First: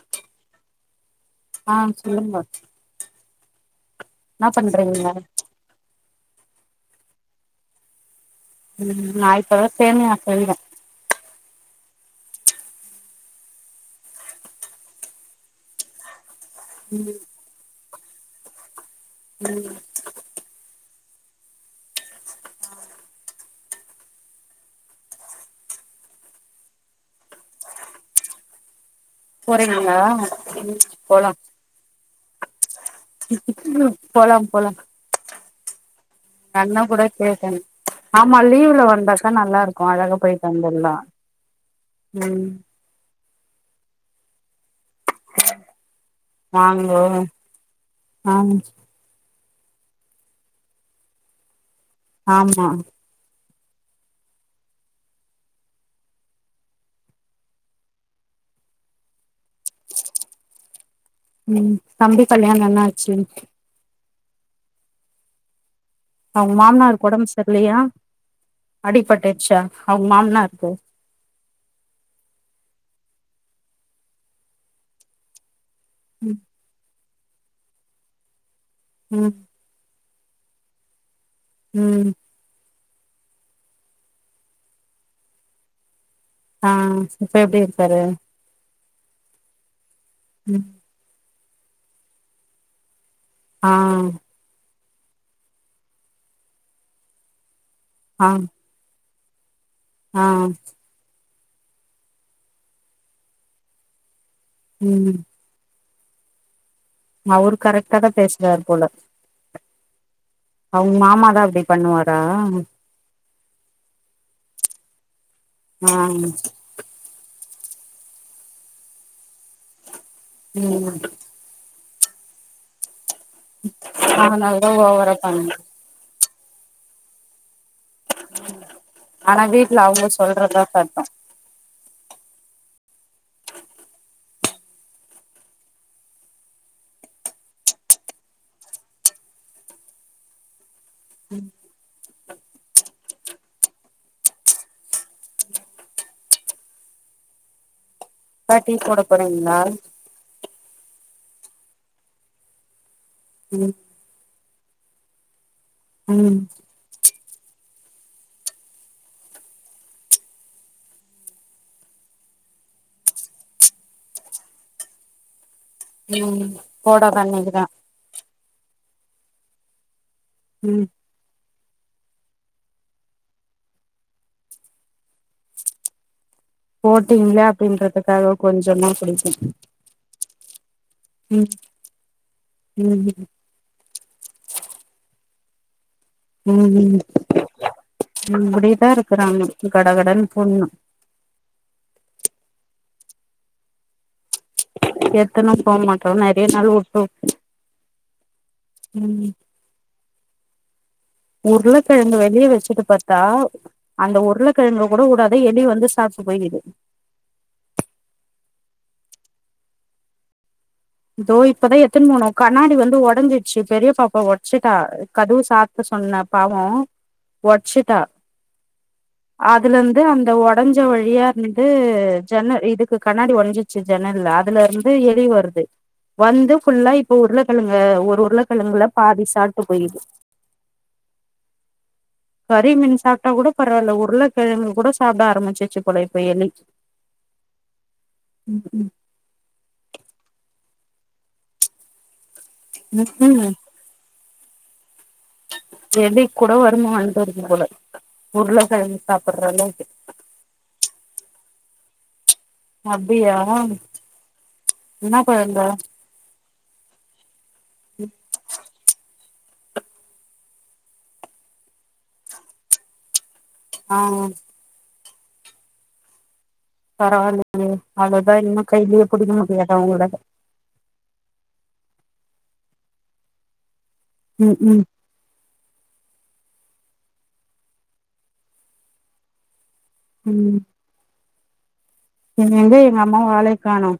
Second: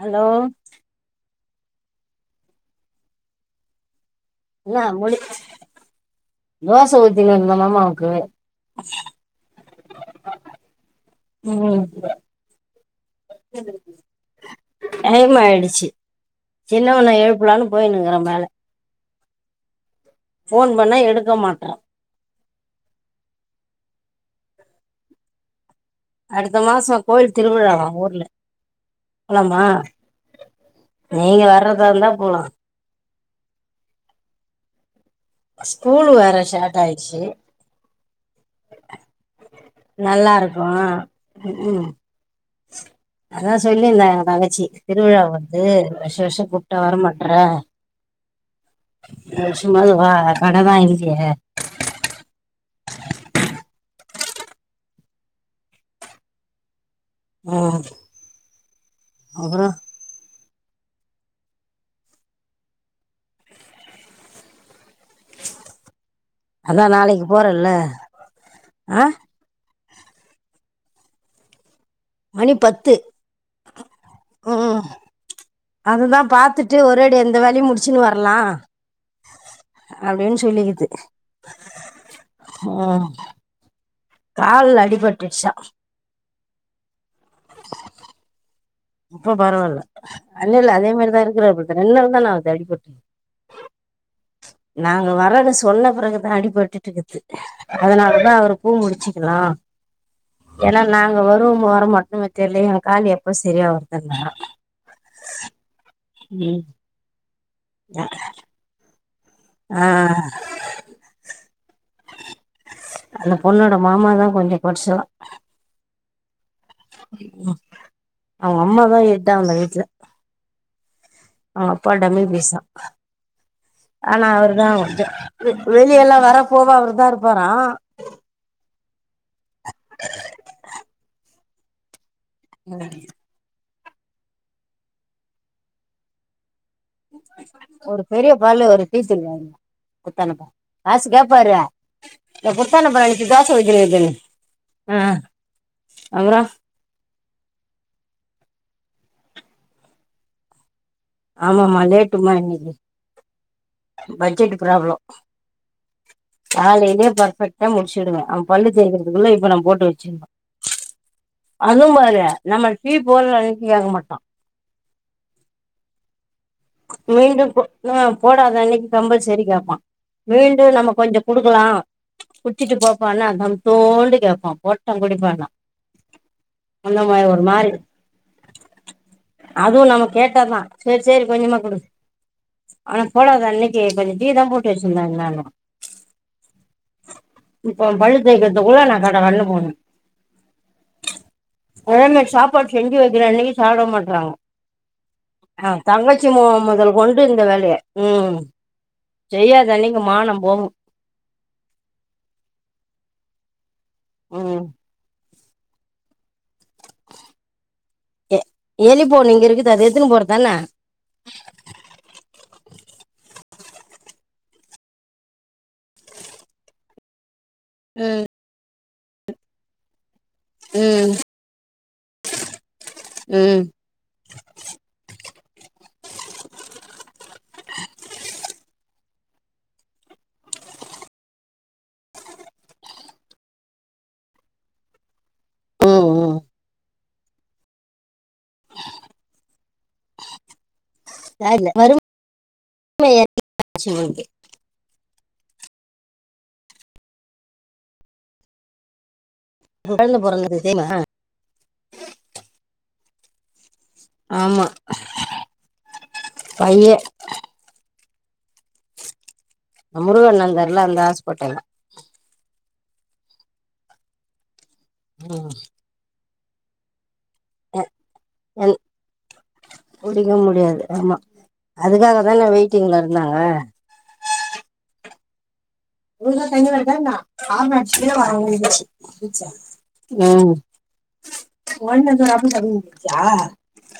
hello ஆ சொல்லுங்கோ இல்ல பண்றீங்க முலு தோச ஊத்தி வேணுமாமாமா அவுனுக்கு ம் நா இப்ப தா சேமியா செய்றே ம் டைம் ஆயிடுச்சி ம் சின்னவன எழுப்பலான்னு போயின்ட்ருக்கற மேல ம் ஃபோன் பண்ணா எடுக்க மாட்ற அடுத்த மாசோ கோவில் திருவிழாவா ஊர்ல போலாமா போறீங்களா ம் போலா நீங்க வர்றதா இருந்தா போலா ம் போலா போலா ஸ்கூலு வேற கண்ண ஷார்ட் கூட ஆயிடுச்சு கேட்டே ஆமா லீவுல வந்தாக்கா நல்லா இருக்கு அழக போயிட்டு வந்துர்லா ம் ம் ம் அதா சொல்லியிருந்தா எங்க தங்கச்சி திருவிழா வருது வருஷா வருஷொ கூப்ட்டா வாங்கோ வரமாட்ற ஆ ஏ சும்மாது வா கட தா இல்லியே ஆமா ஓ அப்புறோ ம் தம்பி கல்யாணோ என்னாச்சு அவுங்க அதான் மாம்னார்க்கு நாளைக்கு ஒடம்ப் போறல்ல சரில்லயா ஆ அடிப்பட்டுட்டுச்சா அவுங்க மாம்னார்க்கு மணி பத்து ம் அதுதா ம் பாத்துட்டு ஒரு ஒரேடியா இந்த வேலையு முடிச்சுன்னு வர்லா ம் அப்டின் சொல்லிக்கிது ம் ம் கால்ல அடிபட்டுட்ச்சா ஆ இப்ப எப்டி இருக்காரு இப்ப பரவால்ல இல்ல ம் இல்ல அதே மாரிதா இருக்குராப்ல ரெண்ட் நாள் தான ஆவுது அடிப்பட்டு ஆ நாங்க வரன்னு சொன்ன பிறகுதா அடிபட்டுட்ருக்குது ஆ அதனாலதா அவரு பூ முடிச்சுக்குலா ஆ ஏன்னா நாங்க வருவமோ வார மாட்டோமோ தெர்லயே என் காலு எப்ப சரியா வருதுன்னா ம் ம் அவுரு கரெக்டா தா பேசுறாரு போல ஆ அவுங்க மாமா தா அப்டி பண்ணுவாரா அந்த பொண்ணோட மாமா தா கொஞ்சோ கொடச்லா ஆ அவுங்க அம்மாதா எட்டா அவுங்க வீட்ல ம் அவுங்க அப்பா டம்மி பீஸா ஆனா அவுரு தா அதனாலதா கொஞ்சொ ஓவரா இது பண்ணு வெளியல்லா வர போவ அவருதா இருப்பாரா ஆனா வீட்ல அவுங்க சொல்றதா சட்டொ அ ஒரு பெரிய பல்லு ஒரு [unintelligible] குத்தானப்பா காசு கேப்பாரு ஆ ஆ அப்புறோ பா டீ போடப் போறீங்ளா ஆமாமா லேட்டுமா இன்னக்கி ம் பட்ஜெட்டு ப்ராப்ளம் ம் காலையிலேயே பர்ஃபெக்டா முடிச்சுடுவே அவ பல்லு தேக்கறதுக்குள்ள இப்ப நம் போட்டு வச்சிர்னு அதும் பாரு நம்ம டீ போர்ர அன்னக்கி கேக்க மாட்டா ம் போடாத மீண்டும் போ அன்னைக்குதா ஆ போடாத அன்னக்கி கம்பல்சரி கேப்பா மீண்டு ம் நம்ம கொஞ்சொ குடுக்கலா குச்சிட்டு போப்பான்னா தம்தோண்டு கேப்பா போட்டா குடிப்பேனா அந்த மாதிரி போட்டீங்களே ஒரு மாரி அப்டின்றதுக்காக கொஞ்சமா குடிப்பே அதுவு நம்ம கேட்டா தா செரி செரி ம் கொஞ்சமா குடு ஆனா ம் போடாத அன்னைக்கி கொஞ்சோ டீ தா போட்டு வெச்சிருந்தா என்னான்னு ம் தேய்க்கிறதுக்குள்ள அப்டிதா இருக்குறாங்க கட கடன்னு போட்னு அதே மாரி சாப்பாடு செஞ்சி வெக்கிற அன்னைக்கி சாப்ட மாட்டறாங்கோ எத்தன தங்கச்சி மோ மொதலூ கொண்டு இந்த வேலைய ம் ம் செய்யாத அன்னைக்கக மானோ போவோ உருளக்கெழங்கு வெளியே வெச்சிட்டு பாத்தா அந்த ம் உருளக்கெழங்கு கூட கூடாத எலி வந்து சாப்ட்டு போயிக்குது எ எலிபோனு இங்க இருக்குது அத எத்னு போறதானா தோ இப்பதா எத்துன் போனு கண்ணாடி வந்து ஒடஞ்சிட்சி பெரிய பாப்பா ஒட்சிட்டா கதுவ சாத்த சொன்ன பாவோ ஒட்சி டி அதுல இருந்து அந்த ஓட் ஒடஞ்ச ம் வழியா இருந்து ஜன்ன இதுக்கு கண்ணாடி ம் ஓடஞ்சிட்சி ஜன்னல்ல அதுல எலி வருது வந்து ஃபுல்லா இப்ப உருளக்கெழங்க ஒரு உருளைக்கெழங்குல பாதி சாப்பட்டு போயிக்கிது கறி மீன் சாப்ட்டா கூட பரவால்ல உருளக்கெழங்கு கூட சாப்ட ஆரம்பிச்சிட்சி போல ம் இப்ப ம் எலி ம் ம் தேட்ல வரும் ம் [inaudible] எலிக் கூட வரும வந்துருது போல உருள கெழங்கு சாப்புட்ற அளவுக்கு கையில பொறந்தது தெரிமா அபியா ஆமா பையே முருக அண்ணே இருந்தார்ல அந்த ஹாஸ்பிட்டல்ல ஆ ஆ ம் பரவால்லையே எ அவ்ளதா இன்னு கையிலயே புடிக்க முடியாதே அவுங்கள புடிக்க முடியாது ஆமா அதுக்காதானே வெயிட்டிங்ல இருந்தாங்க ம் ம் உழுதாம் தண்ணி கிடைக்காதுன்னா பாவம் வச்சு உம் ம் ஒடின்னு இருக்க அப்ப எங்க தடுக்கி எங்க அம்மா விழுந்துட்சா ஆளே காணோ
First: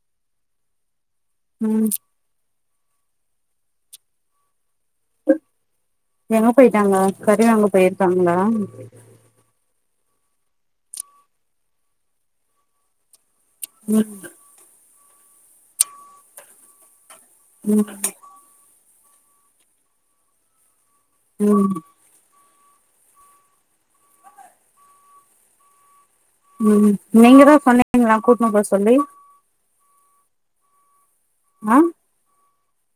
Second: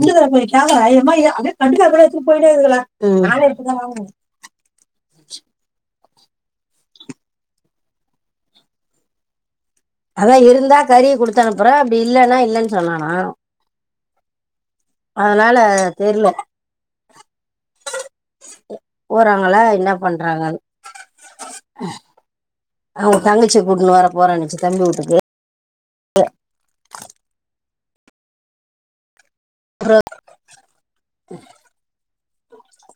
புலுகர பொய்காக ஆயிரரூபா அப்டியே தடுக்கறா ம் போல எத்துட்டு போயிடே இருக்கற நானே இப்பதா வாங்கன எங்க போயிட்டாங்க கறிவாங்க போயிருக்காங்களா அதா இருந்தா கறிய குடுத்தனுப்புறே அப்டி இல்லன்னா இல்லன்னு சொன்னான ம் அதனால தெர்ல ம் போறாங்ளா இன்னா பண்றாங்கன்னு ம் அவுங்க தங்கச்சிய கூட்டுனு வர போறன்னுச்சி தம்பிவுட்க்கு ம் நீங்க தா சொன்னிங்களா கூட்டுனு போ சொல்லி அப்றோ ஆம்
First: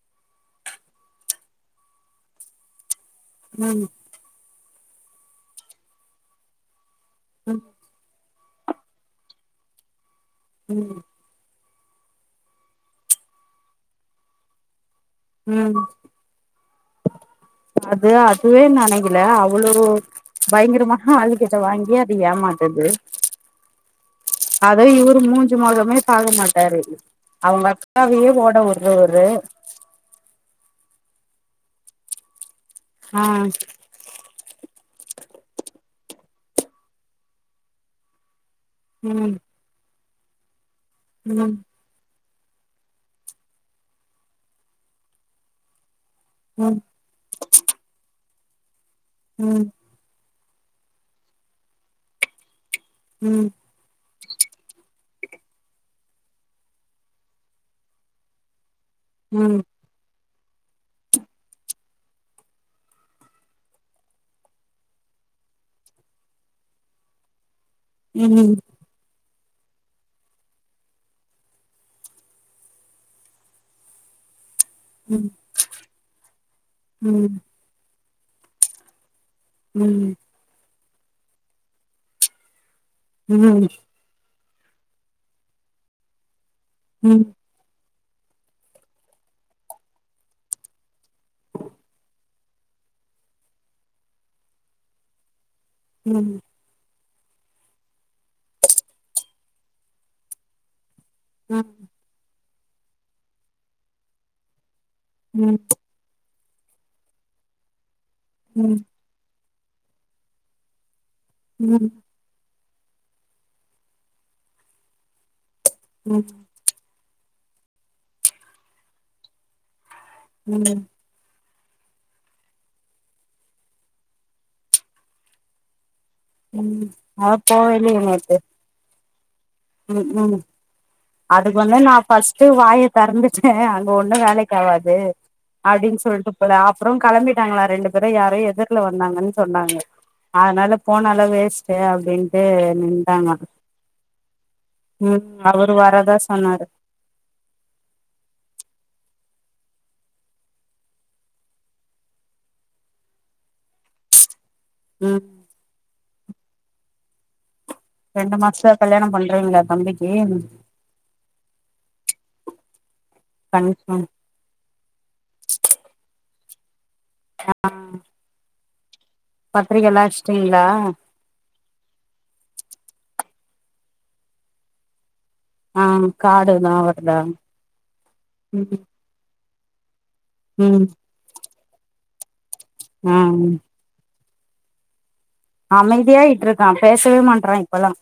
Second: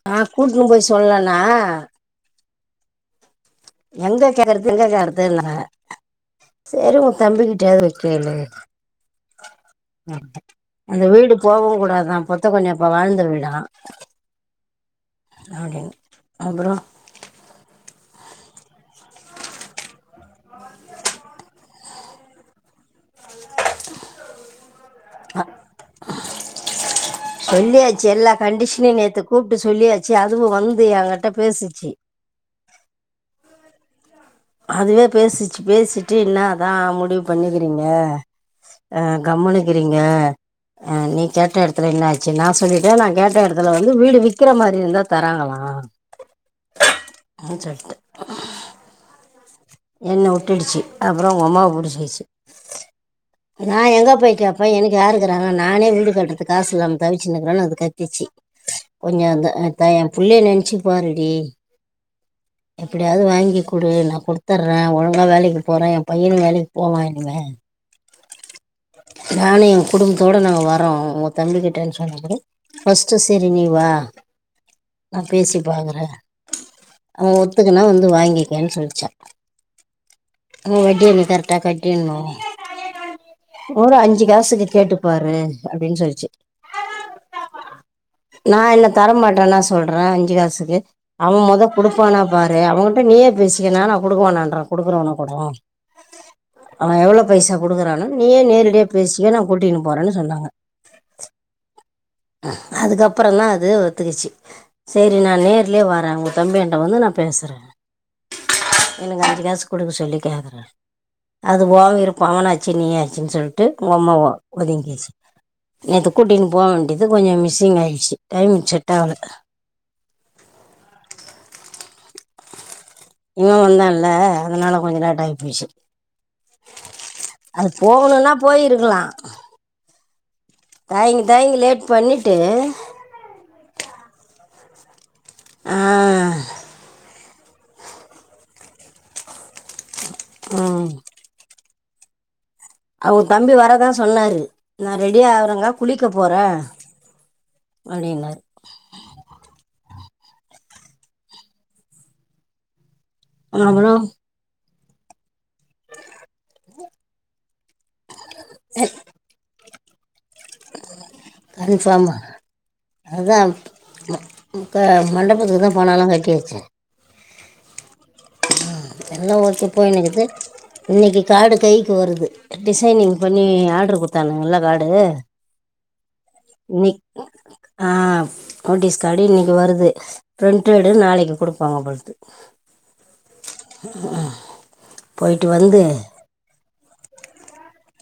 நா கூட்டுனு போயி சொல்லன உம் எங்க கேக்குறது எங்க கேக்குறது னாங்க சேரி உங்க ம் தம்பிக்கிட்டயாது போய் கேளு ம் அந்த வீடு போகவும் கூடாதான் பொத்தா கொஞ்சம் இப்ப வாழ்ந்த வீடாம் ம் அப்படின்னு அ ப்ரோ அது அதுவே நனைக்கல அவ்ளோ பயங்கரமா ஆளுகிட்ட வாங்கி ஏமாத்து து அது இவரு மூஞ்சு மெகரமே பாக்க மாட்டாரு அவங்க அக்கா சொல்லியாச்சு வயே எல்லா ஓட கண்டிஷனையும் நேற்று வுடுறவரு கூப்பிட்டு சொல்லியாச்சு அதுவும் வந்து ஏங்கிட்ட பேசுச்சி ஆ அதுவே பேசிச்சு பேசிட்டு இன்ன தான் முடிவு பண்ணிக்கிறீங்க அ ம் கம்முனு இருக்கிறீங்க நீங்க ம் கேட்ட இடத் துல என்னாச்சு நான் சொல்லிட்டேன் நான் கேட்ட இடத்துல வந்து வீடு விக்கிற மாதிரி இருந்தா தராங்களாம் ம் ஆ சொல்லிட்டேன் உம் என்ன வுட்டுடுச்சு அப்புறம் ஒ அம்மாவ பிடிச்சிச்சி ம் நான் எங்க போய் கேபேன் எனக்கு யாருக்கிறாங்க நானே வீடு கட்டுறது காசு இல்லாம தவிச்சு நிக்றேன்னு அது கத்துச்சு [inaudible] கொஞ்சம் வந்து ம் அ நா என் புள்ளைய நினைச்சு பாருடி எப்டியாவது வாங்கி கொடு நான் கொடுத் துறேன் ஒழுங்கா வேலைக்கு போகறேன் என் பையனு வேலைக்கு போவான் இனிமே ம் ம் நானும் என் குடும்பத்தோட நாங்க வரறோம் உங்க தம்பிக்கிட்ட னு சொன்னே பாரு ஃபர்ஸ்டு சரி நீ வா ம் நான் ம் பேசி பாக்குறேன் ம் அவன் ஒத்துக்குனா வந்து வாங்கிக்கேன்னு சொல்லிச்சான் ம் வட்டிய நீ கரெட்டா கட்டிறனும் ம் ஒரு அஞ்சு காசுக்கு கேட்டு பாரு அப்படின்னு சொல்லிச்சு ம் நான் என்ன தர மாட்டேன்னா சொல்றேன் அஞ்சு காசுக்கு அவன் முத கொடுப்பானா பாரு அவகிட்ட நீயே பேசிக்க நானா கொடுக்கவானான்றன் குடுக்குறவனா கூட ம் அவன் எவ்வளவு பைசா கொடுக்குறான்னு நீயே நேரடியா பேசிக்க நான் கூட்டின்னு போறேன்னு சொன்னாங்க ம் அதுக்கப்புறம் தான் அது ஒத்துக்குச்சு சரி நான் நேர்லயே வரேன் அவங்க தம்பியண்ட வந்து நான் பேசுறேன் உம் எனக்கு அஞ்சு காசு கொடுக்க சொல்லி கேக்குறேன் அது ம் போவ ம் ம் இரு பவுன வச்சு நீயே சொ சொல்லிட்டு ஒ அம்மா ஒதங்கிச்சு நேத்து கூட்டினு போக வேண்டியது அது கொஞ்சம் மிஸ்ஸிங் ஆயிடுச்சு டைம் செட்கல உம் இவ வந்தால்ல அதனால கொஞ்சோ லேட்டாய் போய்ர்ச்சு அதா அது போவேலையே போகணுன்னா நேத்து போயிருக்கலா ம் ம் தயங்கி அதுக் வந்து லேட் நா பண்ணிட்டு ஃபஸ்ட்டு வாய திறந்துட்டே அங்க ஒன்னு வேலைக் ஆவாது ஆ, அப்டின் சொல்ட்டு போதா அப்றோ கெளம்பிட்டாங்ளா ரெண்டு அப்றோ யாரோ எதிர்ல வந்தாங்கன் சொன்னாங்க அதனால ம், போனாலே வேஸ்ட்டு அப்டின் ட்டு அவுங்க தம்பி வர தா சொன்னாரு நா ம் ரெடியாகுறங்க அவரு குளிக்க வரதா போறே சொன்னாரு அப்டின்னாரு ஆனா அப்பறோ ம் ரெண்டு மாஸ்த்துல கல்யாணம் பண்றீங்ளா தம்பிக்கு [inaudible] கன்ஃபாமா அதா கன்ஃபார்ம் அ புக்க மண்டபத்துக்கு தா பணோலா கட்டி வெச்சே ஆ எல்லா ஓகே போ இன்னைக் இது அடிச்சிட்டீங்களா இன்னைக்கி காடு கைக்கு வருது டிசைனிங் பண்ணி ஆட்ரு குட்த்தானுங்க நல்ல காடு ஆ கார்டுதா இன்னைக் வருதா ஆ ம் நோட்டீஸ் காடு இன்னைக்கு வருது ம் பிரிண்டடு நாளைக்கு குடுப்பாங்க போல்க்து ம் உ அமைதியாய்ட்ருக்கா பேசவே மாட்றா இப்பல்லா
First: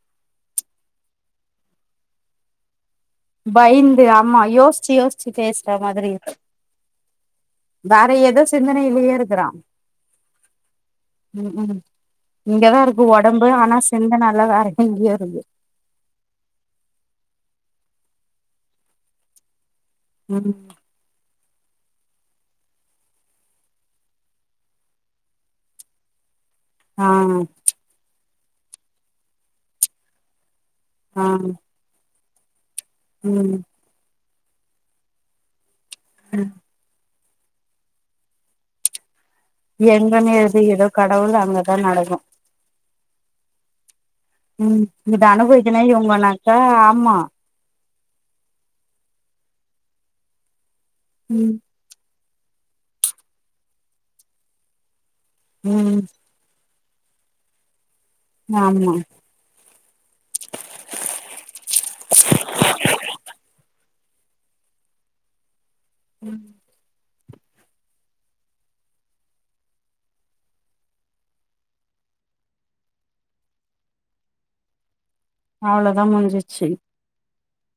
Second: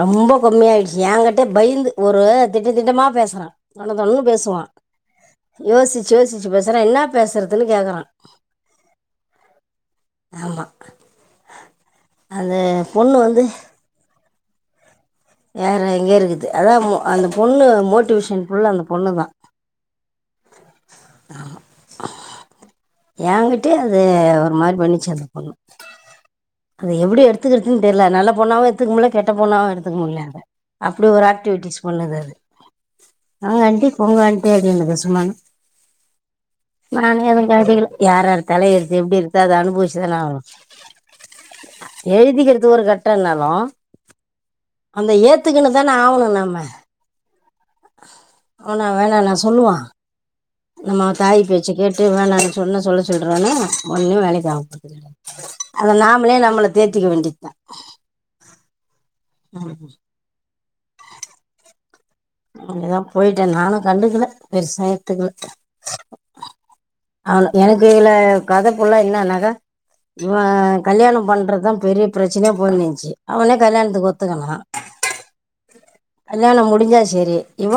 ரொம்ப கம்மியாய்டுச்சு எங்கிட்ட பய்ந்து ஒரு திட்ட திட்டமா பேச றா தொன பயந்து தொனன்னு ஆமா பேசுவா யோசிச்சு யோசிச்சு பேசுற மாதிரி யோசிச்சு இருக்கு யோசிச்சு பேசறா என்னா பேசற வேற எதோ சிந்தனைலியே இருக்கறா ஆமாம் ம் ம் அந்த இங்கதா இருக்கு பொண்ணு வந்து ஒடம்பு ஆனா சிந்தன எல்லா வேற எங்கியோ இருக்கு வேற எங்கயோ இருக்குது அதா மு அந்த பொண்ணு மோட்டிவேஷன் ஃபுல்லா அந்த பொண்ணு தா ம் ஆ எங்கிட்டயே அது ஒரு மாரி பண்ணுச்சி அந்த பொண்ணு அது ஆ எப்பிடி எடுத்துக்கற்துன் தெர்ல நல்ல பொண்ணாவு எடுத்துக்க முட்ல கெட்ட பொண்ணாவு எடுத்துக்க முட்ல அத அப்டி ஒரு ஆ ஆக்டிவிட்டிஸ் பண்ணுது அது ம் வாங்க ஆண்ட்டி போங்க ஆண்ட்டி அப்டினுது சும்மாவு ம் நானு எது காட்டிக்கல யார் யார் தல எழ்த்து எப்டி இருக்தோ அத அனுபவிச்சுதான எங்கன்னு ஆவணு எழுதுகிறதோ கடவுள் அங்கதான் நடக்கும் எழ்திக்கறது ஒரு கெட்டத்னாலு ம் அந்த இது ஏத்துக்கினு அனுபவிக்கனே தான ஆவணு இவங்கனாக்கா நம்ம ஆமா அவன வேணான்னா சொல்லுவா நம்ம தாயி ம் பேச்ச கேட் டு வேணானு சொன்ன சொல்ல சொல்றனா ஒன்னு வேலைக்காவ் போற்தில்ல நம் [inaudible] அத ம் நா மளே நம்மள தேத்திக்க வேண்டி தா ஆமா நாளைக்கு அப்டிதா போயிட்டா நானு கண்டுக்கல பெருசா எட்த்துக்கல ம் அவள எனக் இதுல கத புல்லா என்னாக்கா இவ கல்யாணம் பண்றத் தா பெரிய பிரச்சனையா போயினிந்ச்சி அவனே கல்யாண்த்துக்கு ஒத்துக்கினா அவ்ளோதான் கல்யாண முடிஞ்சிச்சு முடிஞ்சா சேரி இவ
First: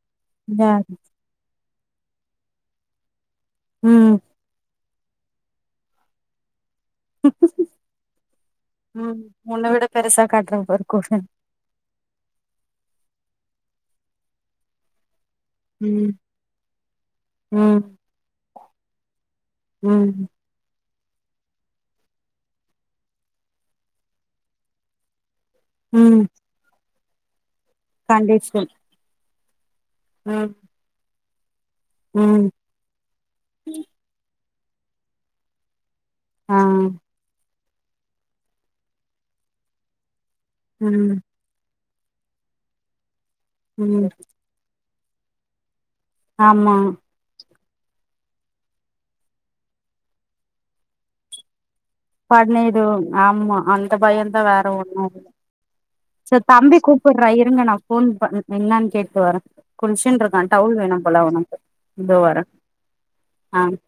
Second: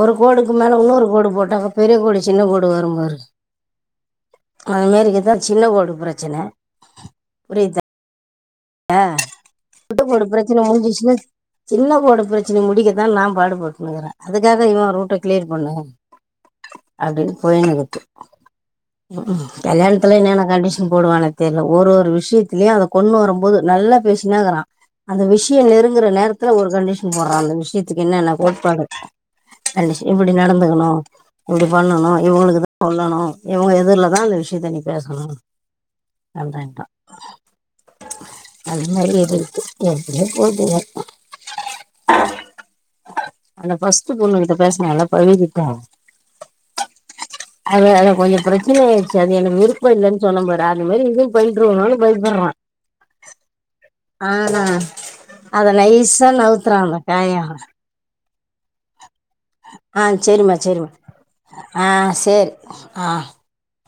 ஒரு கோடுக்கு மேலே இன்னொரு கோடு போட்டாக்கா பெரிய கோடு சின்ன கோடு வரும் பாரு ம் அதுமாரி இதா சின்ன கோடு பிரச்சனை புரியுதா ஆ ம் உன்ன விட ட்டு பெருசா ஒரு காட்டுற பிரச்சன பாரு முடுஞ்சுருச்சுனு கோடு சின்ன கோடு பிரச்சனைய முடிக்கத்தா நா பாடுபட்டுன்னுகிற அதுக்காக இவ ரூட்ட கிளியர் பண்ணு ம் அப்டின் ம் போயனுருக்கு ம் ம் கல்யாணத்துல ம் என்னென்ன கண்டிஷன் போடுவான தெர்ல ஒரு ஒரு விஷயத்தலயு அந்த பொண்ணு வரும்போது நல்லா பேசினேக்கிறா அந்த விஷய நெருங்குற ம் நேரத்துல ஒரு கண்டிஷன் போடுறா அந்த விஷயத்துக்கு என்னென்ன கோட் கண்டிஷன் பாடு இப்டி ம் நடந்துக்கணு இப்டி பண்ணணு ம் இவங்களுக்குதா சொல்லணு இவங்க எதிர்லதா அந்த விஷயத்த நீ பேசணு ஆ அப்டின்றா அது மாரி அது இருக்கு எப்டியே போதுங்க ம் அந்த ம் ஃபஸ்ட் பொண்ணு கிட்ட பேசுனலா பழுகிட்டா ஆமா அது அது கொஞ்ச பிரச்சனை ஆயிருச்சு அது எனக்கு விருப்ப இல்லன் சொன்னம் பாரு அந்த மாரி இது நின்றுமோன் பய பர்றா பண்ணிடும் ஆமா அந்த பயந்தா வேற ஒண்ணு இல்ல அத நைஸா செரி தம்பி நவுத்துறாங்க கூப்பர்றா காய இருங்க நா ஃபோன் பண் என்னானு கேட்டு வரே ஆ குளிச்சின்ட்ருக்கா சரிம்மா டவுல் சரிம்மா வேணு போல அவுனக்கு ஆ இந்த வர சரி ஆ ஆ